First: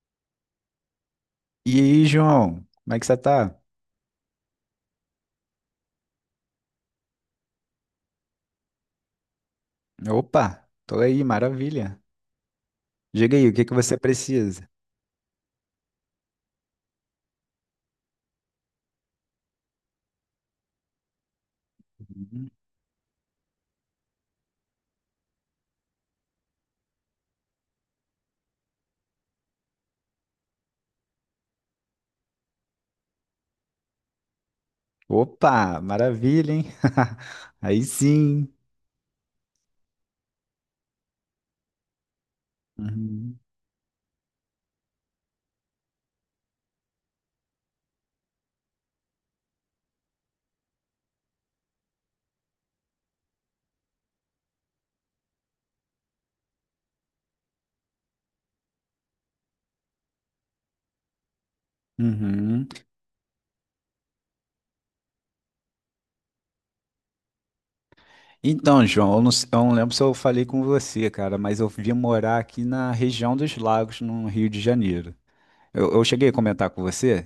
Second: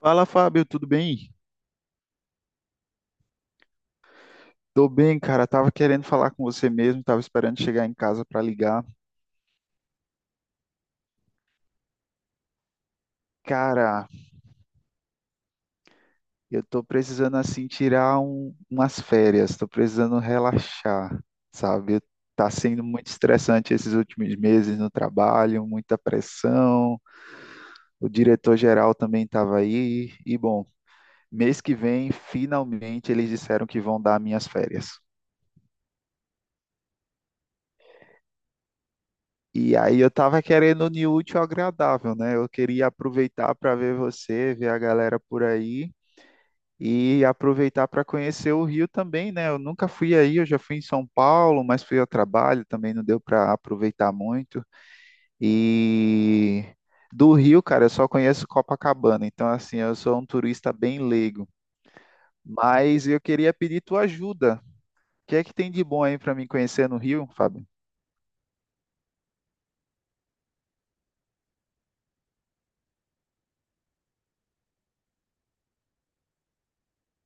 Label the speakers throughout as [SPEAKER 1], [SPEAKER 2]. [SPEAKER 1] Fala, Fábio, tudo bem?
[SPEAKER 2] E aí, João, como é que você tá?
[SPEAKER 1] Tô bem, cara. Tava querendo falar com você mesmo, tava esperando chegar em casa pra ligar.
[SPEAKER 2] Opa, tô aí, maravilha. Diga aí, o que que você
[SPEAKER 1] Cara,
[SPEAKER 2] precisa?
[SPEAKER 1] eu tô precisando assim tirar umas férias, tô precisando relaxar, sabe?
[SPEAKER 2] Uhum.
[SPEAKER 1] Tá sendo muito estressante esses últimos meses no trabalho, muita pressão. O diretor geral também tava aí e bom, mês que vem, finalmente eles disseram que vão dar minhas férias.
[SPEAKER 2] Opa, maravilha, hein? Aí sim.
[SPEAKER 1] E aí eu tava querendo unir o útil ao agradável, né? Eu queria
[SPEAKER 2] Uhum.
[SPEAKER 1] aproveitar para ver você, ver a galera por aí e aproveitar para conhecer o Rio também, né? Eu nunca fui aí, eu já fui em São Paulo, mas fui ao trabalho, também não deu para aproveitar muito. E do Rio, cara, eu só conheço Copacabana, então assim, eu sou um turista bem leigo.
[SPEAKER 2] Uhum.
[SPEAKER 1] Mas eu queria pedir tua ajuda. O que é que tem de bom aí para mim conhecer no Rio, Fábio?
[SPEAKER 2] Então, João, eu não lembro se eu falei com você, cara, mas eu vim morar aqui na região dos Lagos, no Rio de Janeiro. Eu cheguei a comentar com você?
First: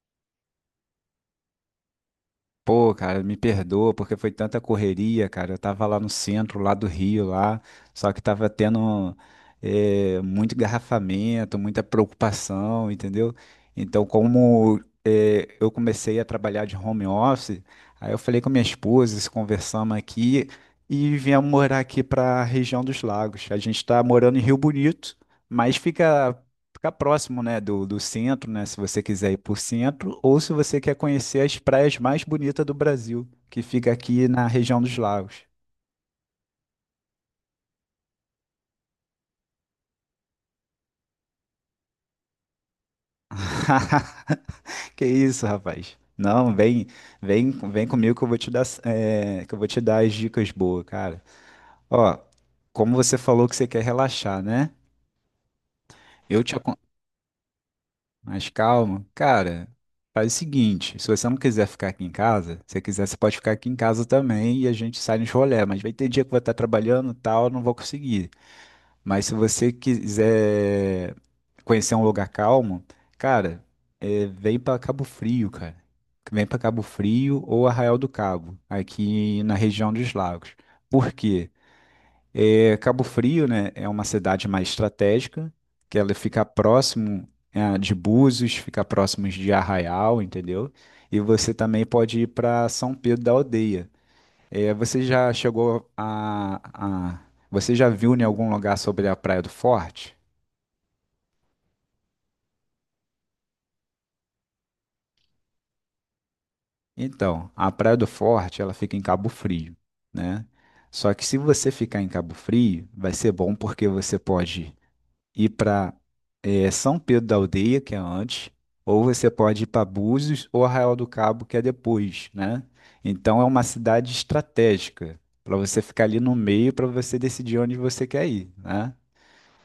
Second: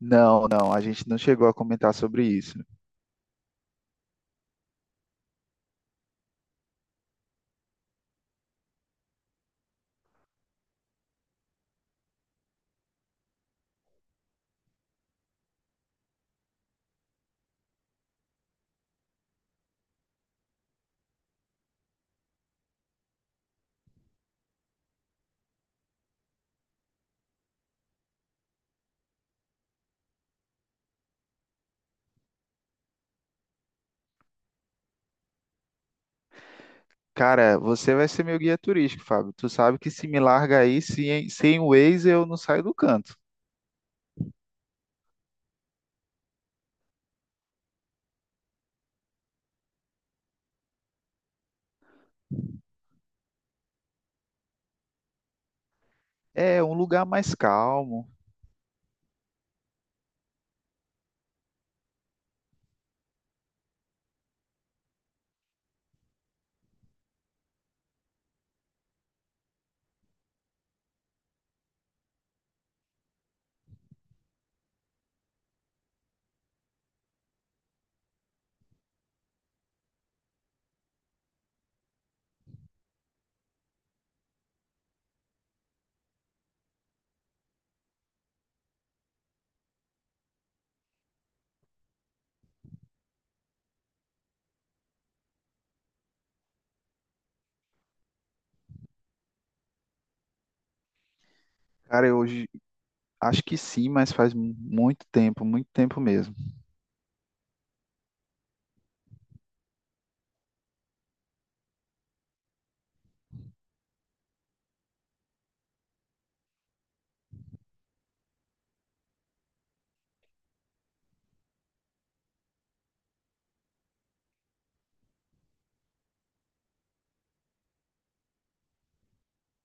[SPEAKER 1] Não, não, a gente não chegou a comentar sobre isso.
[SPEAKER 2] Pô, cara, me perdoa porque foi tanta correria, cara. Eu tava lá no centro, lá do Rio, lá, só que tava tendo muito engarrafamento, muita preocupação, entendeu? Então, como eu comecei a trabalhar de home office, aí eu falei com minha esposa, se conversamos aqui e viemos morar aqui pra região dos lagos. A gente tá morando em Rio Bonito, mas ficar próximo, né, do centro, né, se você quiser ir por centro, ou se você quer conhecer as praias mais bonitas do Brasil, que fica aqui na região dos lagos.
[SPEAKER 1] Cara, você vai ser meu guia turístico, Fábio. Tu sabe que se me larga aí, sem o Waze eu não saio do canto.
[SPEAKER 2] Que isso, rapaz? Não, vem, vem, vem comigo que eu vou te que eu vou te dar as dicas boas, cara. Ó, como você falou que você quer relaxar, né? Eu te,
[SPEAKER 1] É um
[SPEAKER 2] acon-
[SPEAKER 1] lugar mais calmo.
[SPEAKER 2] mais calmo, cara, faz o seguinte, se você não quiser ficar aqui em casa, se você quiser, você pode ficar aqui em casa também e a gente sai nos rolê, mas vai ter dia que eu vou estar trabalhando e tal, eu não vou conseguir. Mas se você quiser conhecer um lugar calmo, cara, vem pra Cabo Frio, cara. Vem pra Cabo Frio ou Arraial do Cabo, aqui na região dos lagos. Por quê? É, Cabo Frio, né, é uma cidade mais estratégica, que ela fica próximo, de Búzios, fica próximo de Arraial, entendeu? E você também pode ir para São Pedro da Aldeia. Você já chegou a- você já viu em algum lugar sobre a Praia do Forte?
[SPEAKER 1] Cara, eu hoje acho que sim, mas faz muito tempo mesmo.
[SPEAKER 2] Então, a Praia do Forte, ela fica em Cabo Frio, né? Só que se você ficar em Cabo Frio, vai ser bom porque você pode ir para São Pedro da Aldeia, que é antes, ou você pode ir para Búzios ou Arraial do Cabo, que é depois, né? Então é uma cidade estratégica para você ficar ali no meio para você decidir onde você quer ir, né?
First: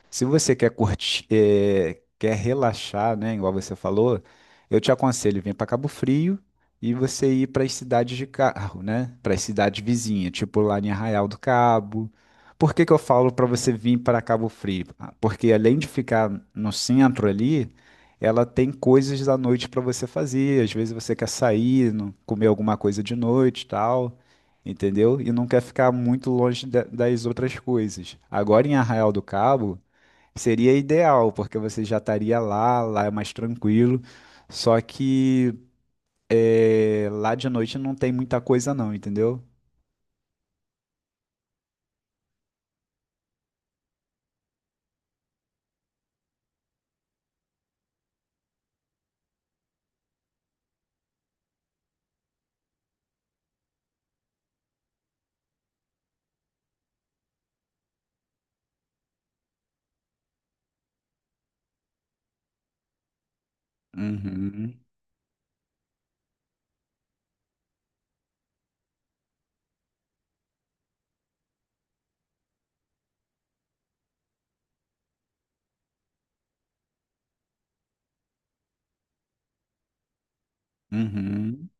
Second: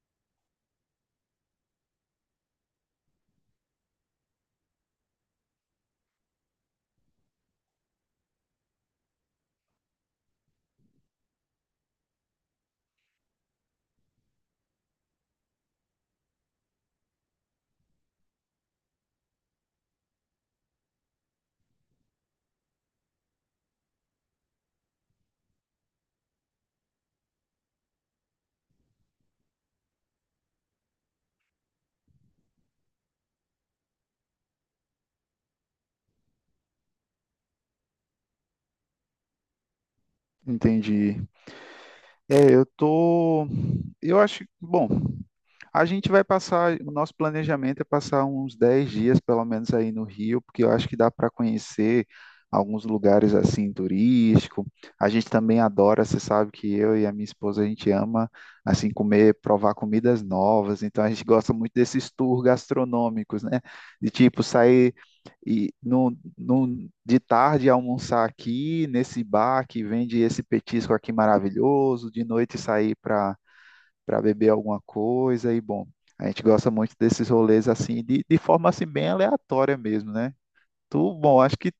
[SPEAKER 2] Se você quer curtir, quer relaxar, né, igual você falou, eu te aconselho vir para Cabo Frio e você ir para as cidades de carro, né? Para as cidades vizinhas, tipo lá em Arraial do Cabo. Por que que eu falo para você vir para Cabo Frio? Ah, porque além de ficar no centro ali, ela tem coisas da noite para você fazer. Às vezes você quer sair, comer alguma coisa de noite, e tal. Entendeu? E não quer ficar muito longe das outras coisas. Agora em Arraial do Cabo, seria ideal, porque você já estaria lá, lá é mais tranquilo. Só que é, lá de noite não tem muita coisa não, entendeu?
[SPEAKER 1] Entendi. É, eu tô. Eu acho. Bom. A gente vai passar, o nosso planejamento é passar uns 10 dias, pelo menos, aí no Rio, porque eu acho que dá para conhecer alguns lugares assim turístico. A gente também adora, você sabe que eu e a minha esposa a gente ama assim comer, provar comidas novas. Então a gente gosta muito desses tours gastronômicos, né? De tipo
[SPEAKER 2] Uhum,
[SPEAKER 1] sair e no, no, de tarde almoçar aqui nesse bar que vende esse petisco aqui maravilhoso, de noite sair para beber alguma coisa e bom, a gente gosta muito desses rolês assim, de forma assim bem aleatória mesmo, né? Tu, bom, acho
[SPEAKER 2] uhum.
[SPEAKER 1] que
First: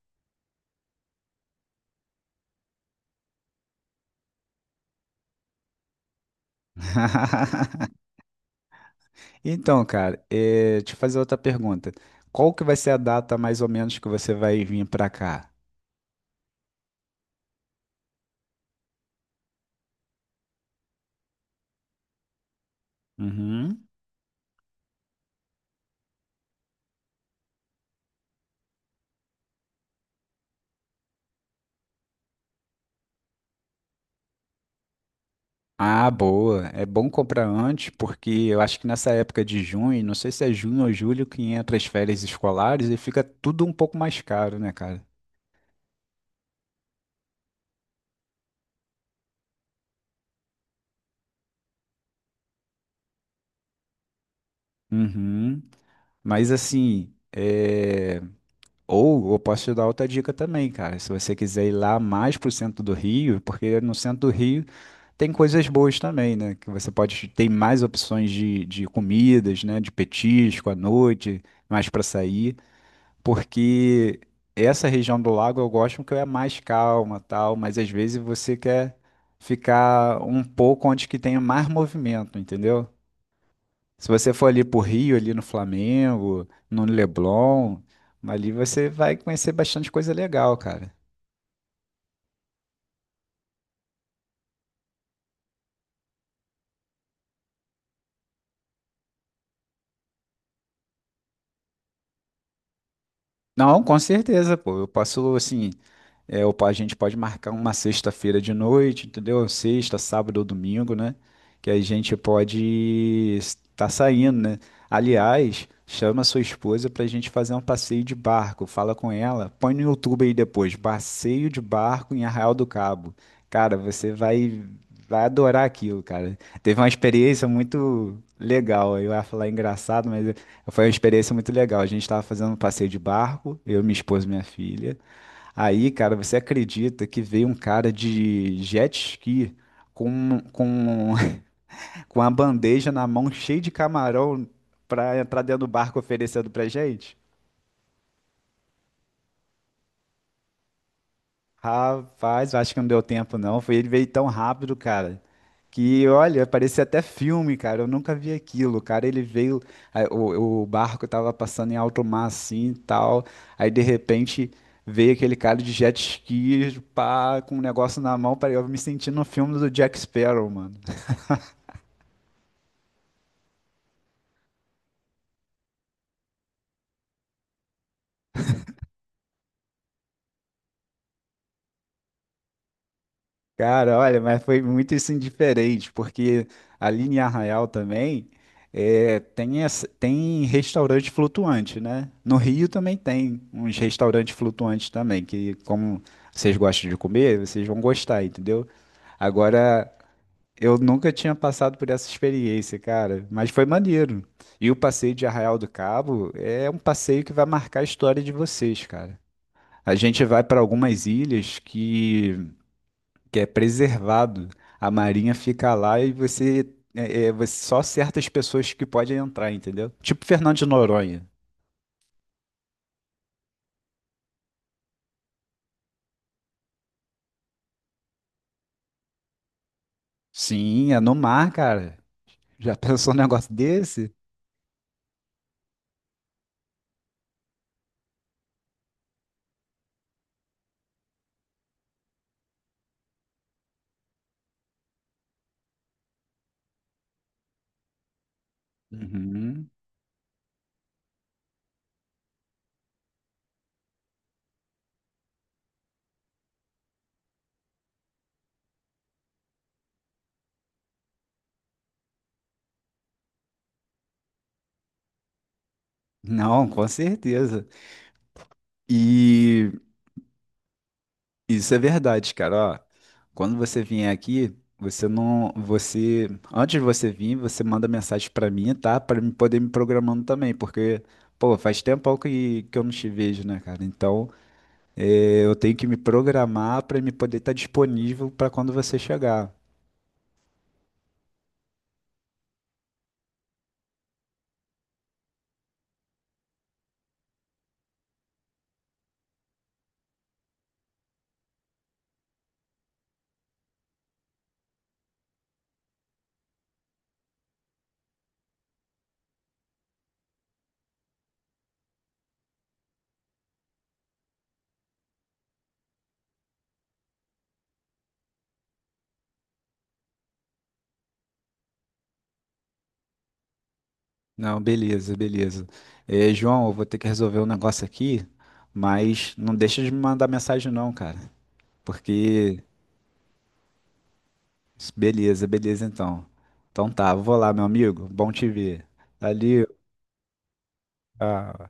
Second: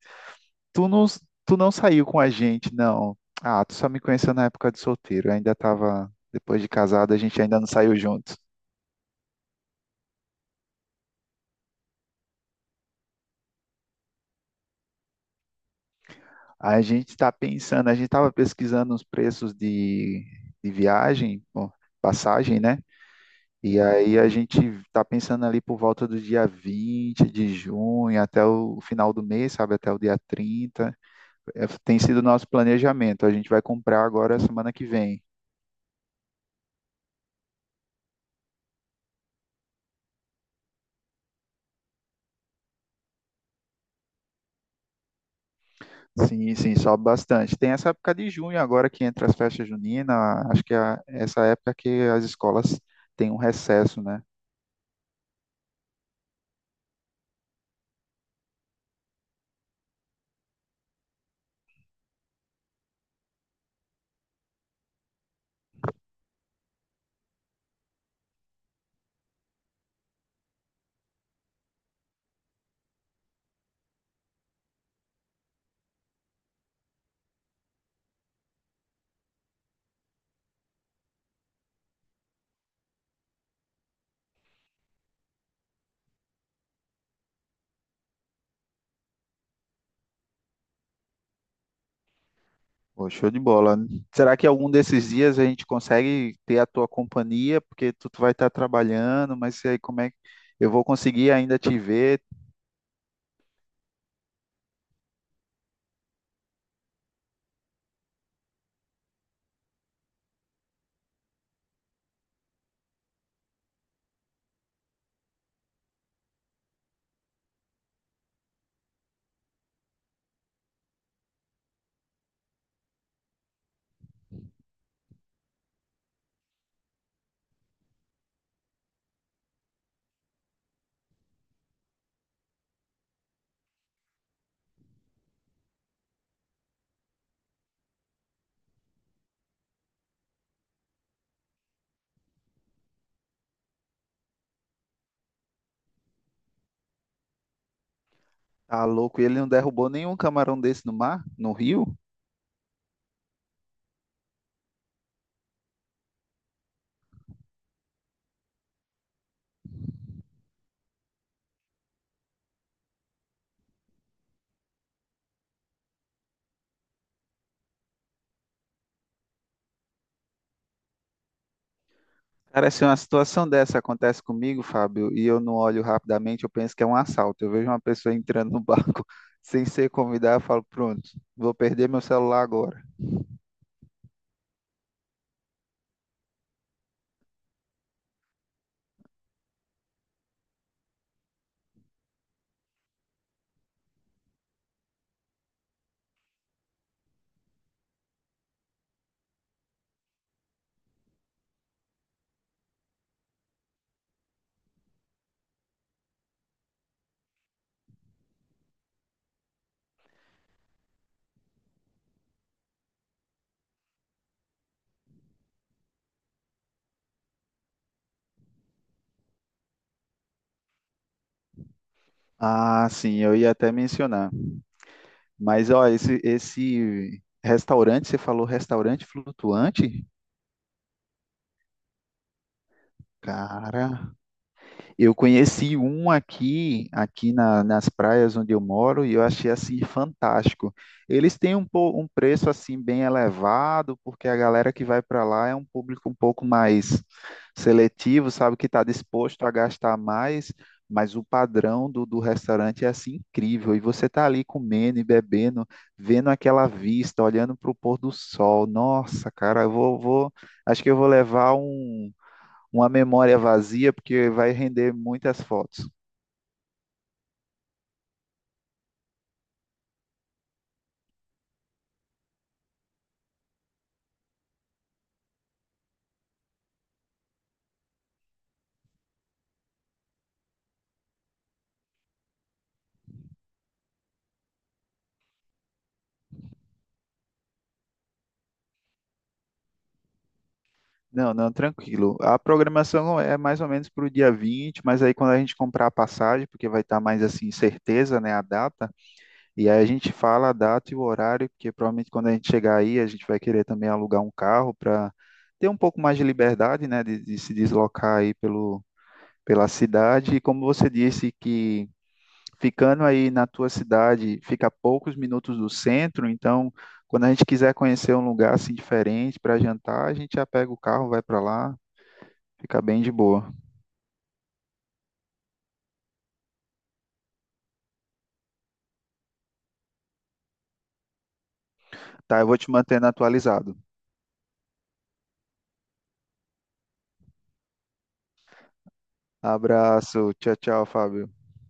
[SPEAKER 1] tu não, tu não saiu com a gente, não. Ah, tu só me conheceu na época de solteiro, eu ainda tava, depois de casado, a gente ainda não saiu juntos.
[SPEAKER 2] Então, cara, deixa eu fazer outra pergunta. Qual que vai ser a data mais ou menos que você vai vir pra cá?
[SPEAKER 1] A gente tá pensando, a gente tava pesquisando os preços de viagem, bom, passagem, né? E
[SPEAKER 2] Uhum.
[SPEAKER 1] aí a gente tá pensando ali por volta do dia 20 de junho até o final do mês, sabe? Até o dia 30. É, tem sido o nosso planejamento. A gente vai comprar agora semana que vem.
[SPEAKER 2] Ah, boa. É bom comprar antes, porque eu acho que nessa época de junho, não sei se é junho ou julho, que entra as férias escolares e fica tudo um pouco mais caro, né, cara?
[SPEAKER 1] Sim, sim, sobe bastante. Tem essa época de junho agora que entra as festas juninas. Acho que é essa época que as escolas têm um recesso, né?
[SPEAKER 2] Uhum. Mas assim, é... ou eu posso te dar outra dica também, cara. Se você quiser ir lá mais pro centro do Rio, porque no centro do Rio tem coisas boas também, né? Que você pode ter mais opções de comidas, né? De petisco à noite, mais pra sair. Porque essa região do lago eu gosto porque é mais calma, tal, mas às vezes você quer ficar um pouco onde que tenha mais movimento, entendeu? Se você for ali pro Rio, ali no Flamengo, no Leblon, ali você vai conhecer bastante coisa legal, cara.
[SPEAKER 1] Pô, show de bola. Será que algum desses dias a gente consegue ter a tua companhia? Porque tu vai estar trabalhando, mas e aí como é que eu vou conseguir ainda te ver?
[SPEAKER 2] Não, com certeza, pô. Eu posso, assim, é, ou a gente pode marcar uma sexta-feira de noite, entendeu? Sexta, sábado ou domingo, né? Que a gente pode estar saindo, né? Aliás, chama sua esposa para a gente fazer um passeio de barco. Fala com ela. Põe no YouTube aí depois. Passeio de barco em Arraial do Cabo. Cara, você vai, vai adorar aquilo, cara. Teve uma experiência muito legal. Eu ia falar engraçado, mas foi uma experiência muito legal. A gente estava fazendo um passeio de barco, eu, minha esposa e minha filha. Aí, cara, você acredita que veio um cara de jet ski com, com, com a bandeja na mão cheia de camarão pra entrar dentro do barco oferecendo pra gente?
[SPEAKER 1] Tá louco? E ele não derrubou nenhum camarão desse no mar, no rio?
[SPEAKER 2] Rapaz, eu acho que não deu tempo, não. Foi ele veio tão rápido, cara, que olha, parecia até filme, cara. Eu nunca vi aquilo, cara. Ele veio, aí o barco tava passando em alto mar assim e tal. Aí de repente veio aquele cara de jet ski, pá, com um negócio na mão. Eu me senti no filme do Jack Sparrow, mano.
[SPEAKER 1] Cara, se uma situação dessa acontece comigo, Fábio, e eu não olho rapidamente, eu penso que é um assalto. Eu vejo uma pessoa entrando no banco sem ser convidada, eu falo, pronto, vou perder meu celular agora.
[SPEAKER 2] Cara, olha, mas foi muito isso indiferente, porque ali em Arraial também tem restaurante flutuante, né? No Rio também tem uns restaurantes flutuantes também, que como vocês gostam de comer, vocês vão gostar, entendeu? Agora, eu nunca tinha passado por essa experiência, cara, mas foi maneiro. E o passeio de Arraial do Cabo é um passeio que vai marcar a história de vocês, cara. A gente vai para algumas ilhas que é preservado. A marinha fica lá e você, só certas pessoas que podem entrar, entendeu? Tipo Fernando de Noronha.
[SPEAKER 1] Ah, sim, eu ia até mencionar. Mas, ó, esse restaurante, você falou restaurante flutuante?
[SPEAKER 2] Sim, é no mar, cara. Já pensou num negócio
[SPEAKER 1] Cara.
[SPEAKER 2] desse?
[SPEAKER 1] Eu conheci um aqui, nas praias onde eu moro, e eu achei assim fantástico. Eles têm um, um preço assim bem elevado, porque a galera que vai para lá é um público um pouco mais seletivo, sabe, que está disposto a
[SPEAKER 2] Uhum.
[SPEAKER 1] gastar mais, mas o padrão do restaurante é assim incrível. E você está ali comendo e bebendo, vendo aquela vista, olhando para o pôr do sol. Nossa, cara, acho que eu vou levar uma memória vazia, porque vai render muitas fotos.
[SPEAKER 2] Não, com certeza. E isso é verdade, cara. Ó, quando você vier aqui, você não, você, antes de você vir, você manda mensagem pra mim, tá? Pra me poder me programando também, porque, pô, faz tempo que eu não te vejo, né, cara? Então é, eu tenho que me programar para me poder estar disponível para quando você chegar.
[SPEAKER 1] Não, não, tranquilo. A programação é mais ou menos para o dia 20, mas aí quando a gente comprar a passagem, porque vai estar mais assim, certeza, né, a data, e aí a gente fala a data e o horário, porque provavelmente quando a gente chegar aí, a gente vai querer também alugar um carro para ter um pouco mais de liberdade, né, de se deslocar aí pelo, pela cidade. E como você disse que ficando aí na tua cidade, fica a poucos minutos do centro, então quando a gente quiser conhecer um lugar assim diferente para jantar, a gente já pega o carro, vai para lá, fica bem de boa.
[SPEAKER 2] Não, beleza, beleza. É, João, eu vou ter que resolver um negócio aqui, mas não deixa de me mandar mensagem não, cara.
[SPEAKER 1] Tá, eu vou
[SPEAKER 2] Porque,
[SPEAKER 1] te mantendo atualizado.
[SPEAKER 2] beleza, beleza então. Então tá, vou lá, meu amigo. Bom te ver. Valeu.
[SPEAKER 1] Abraço, tchau, tchau, Fábio.
[SPEAKER 2] Tchau.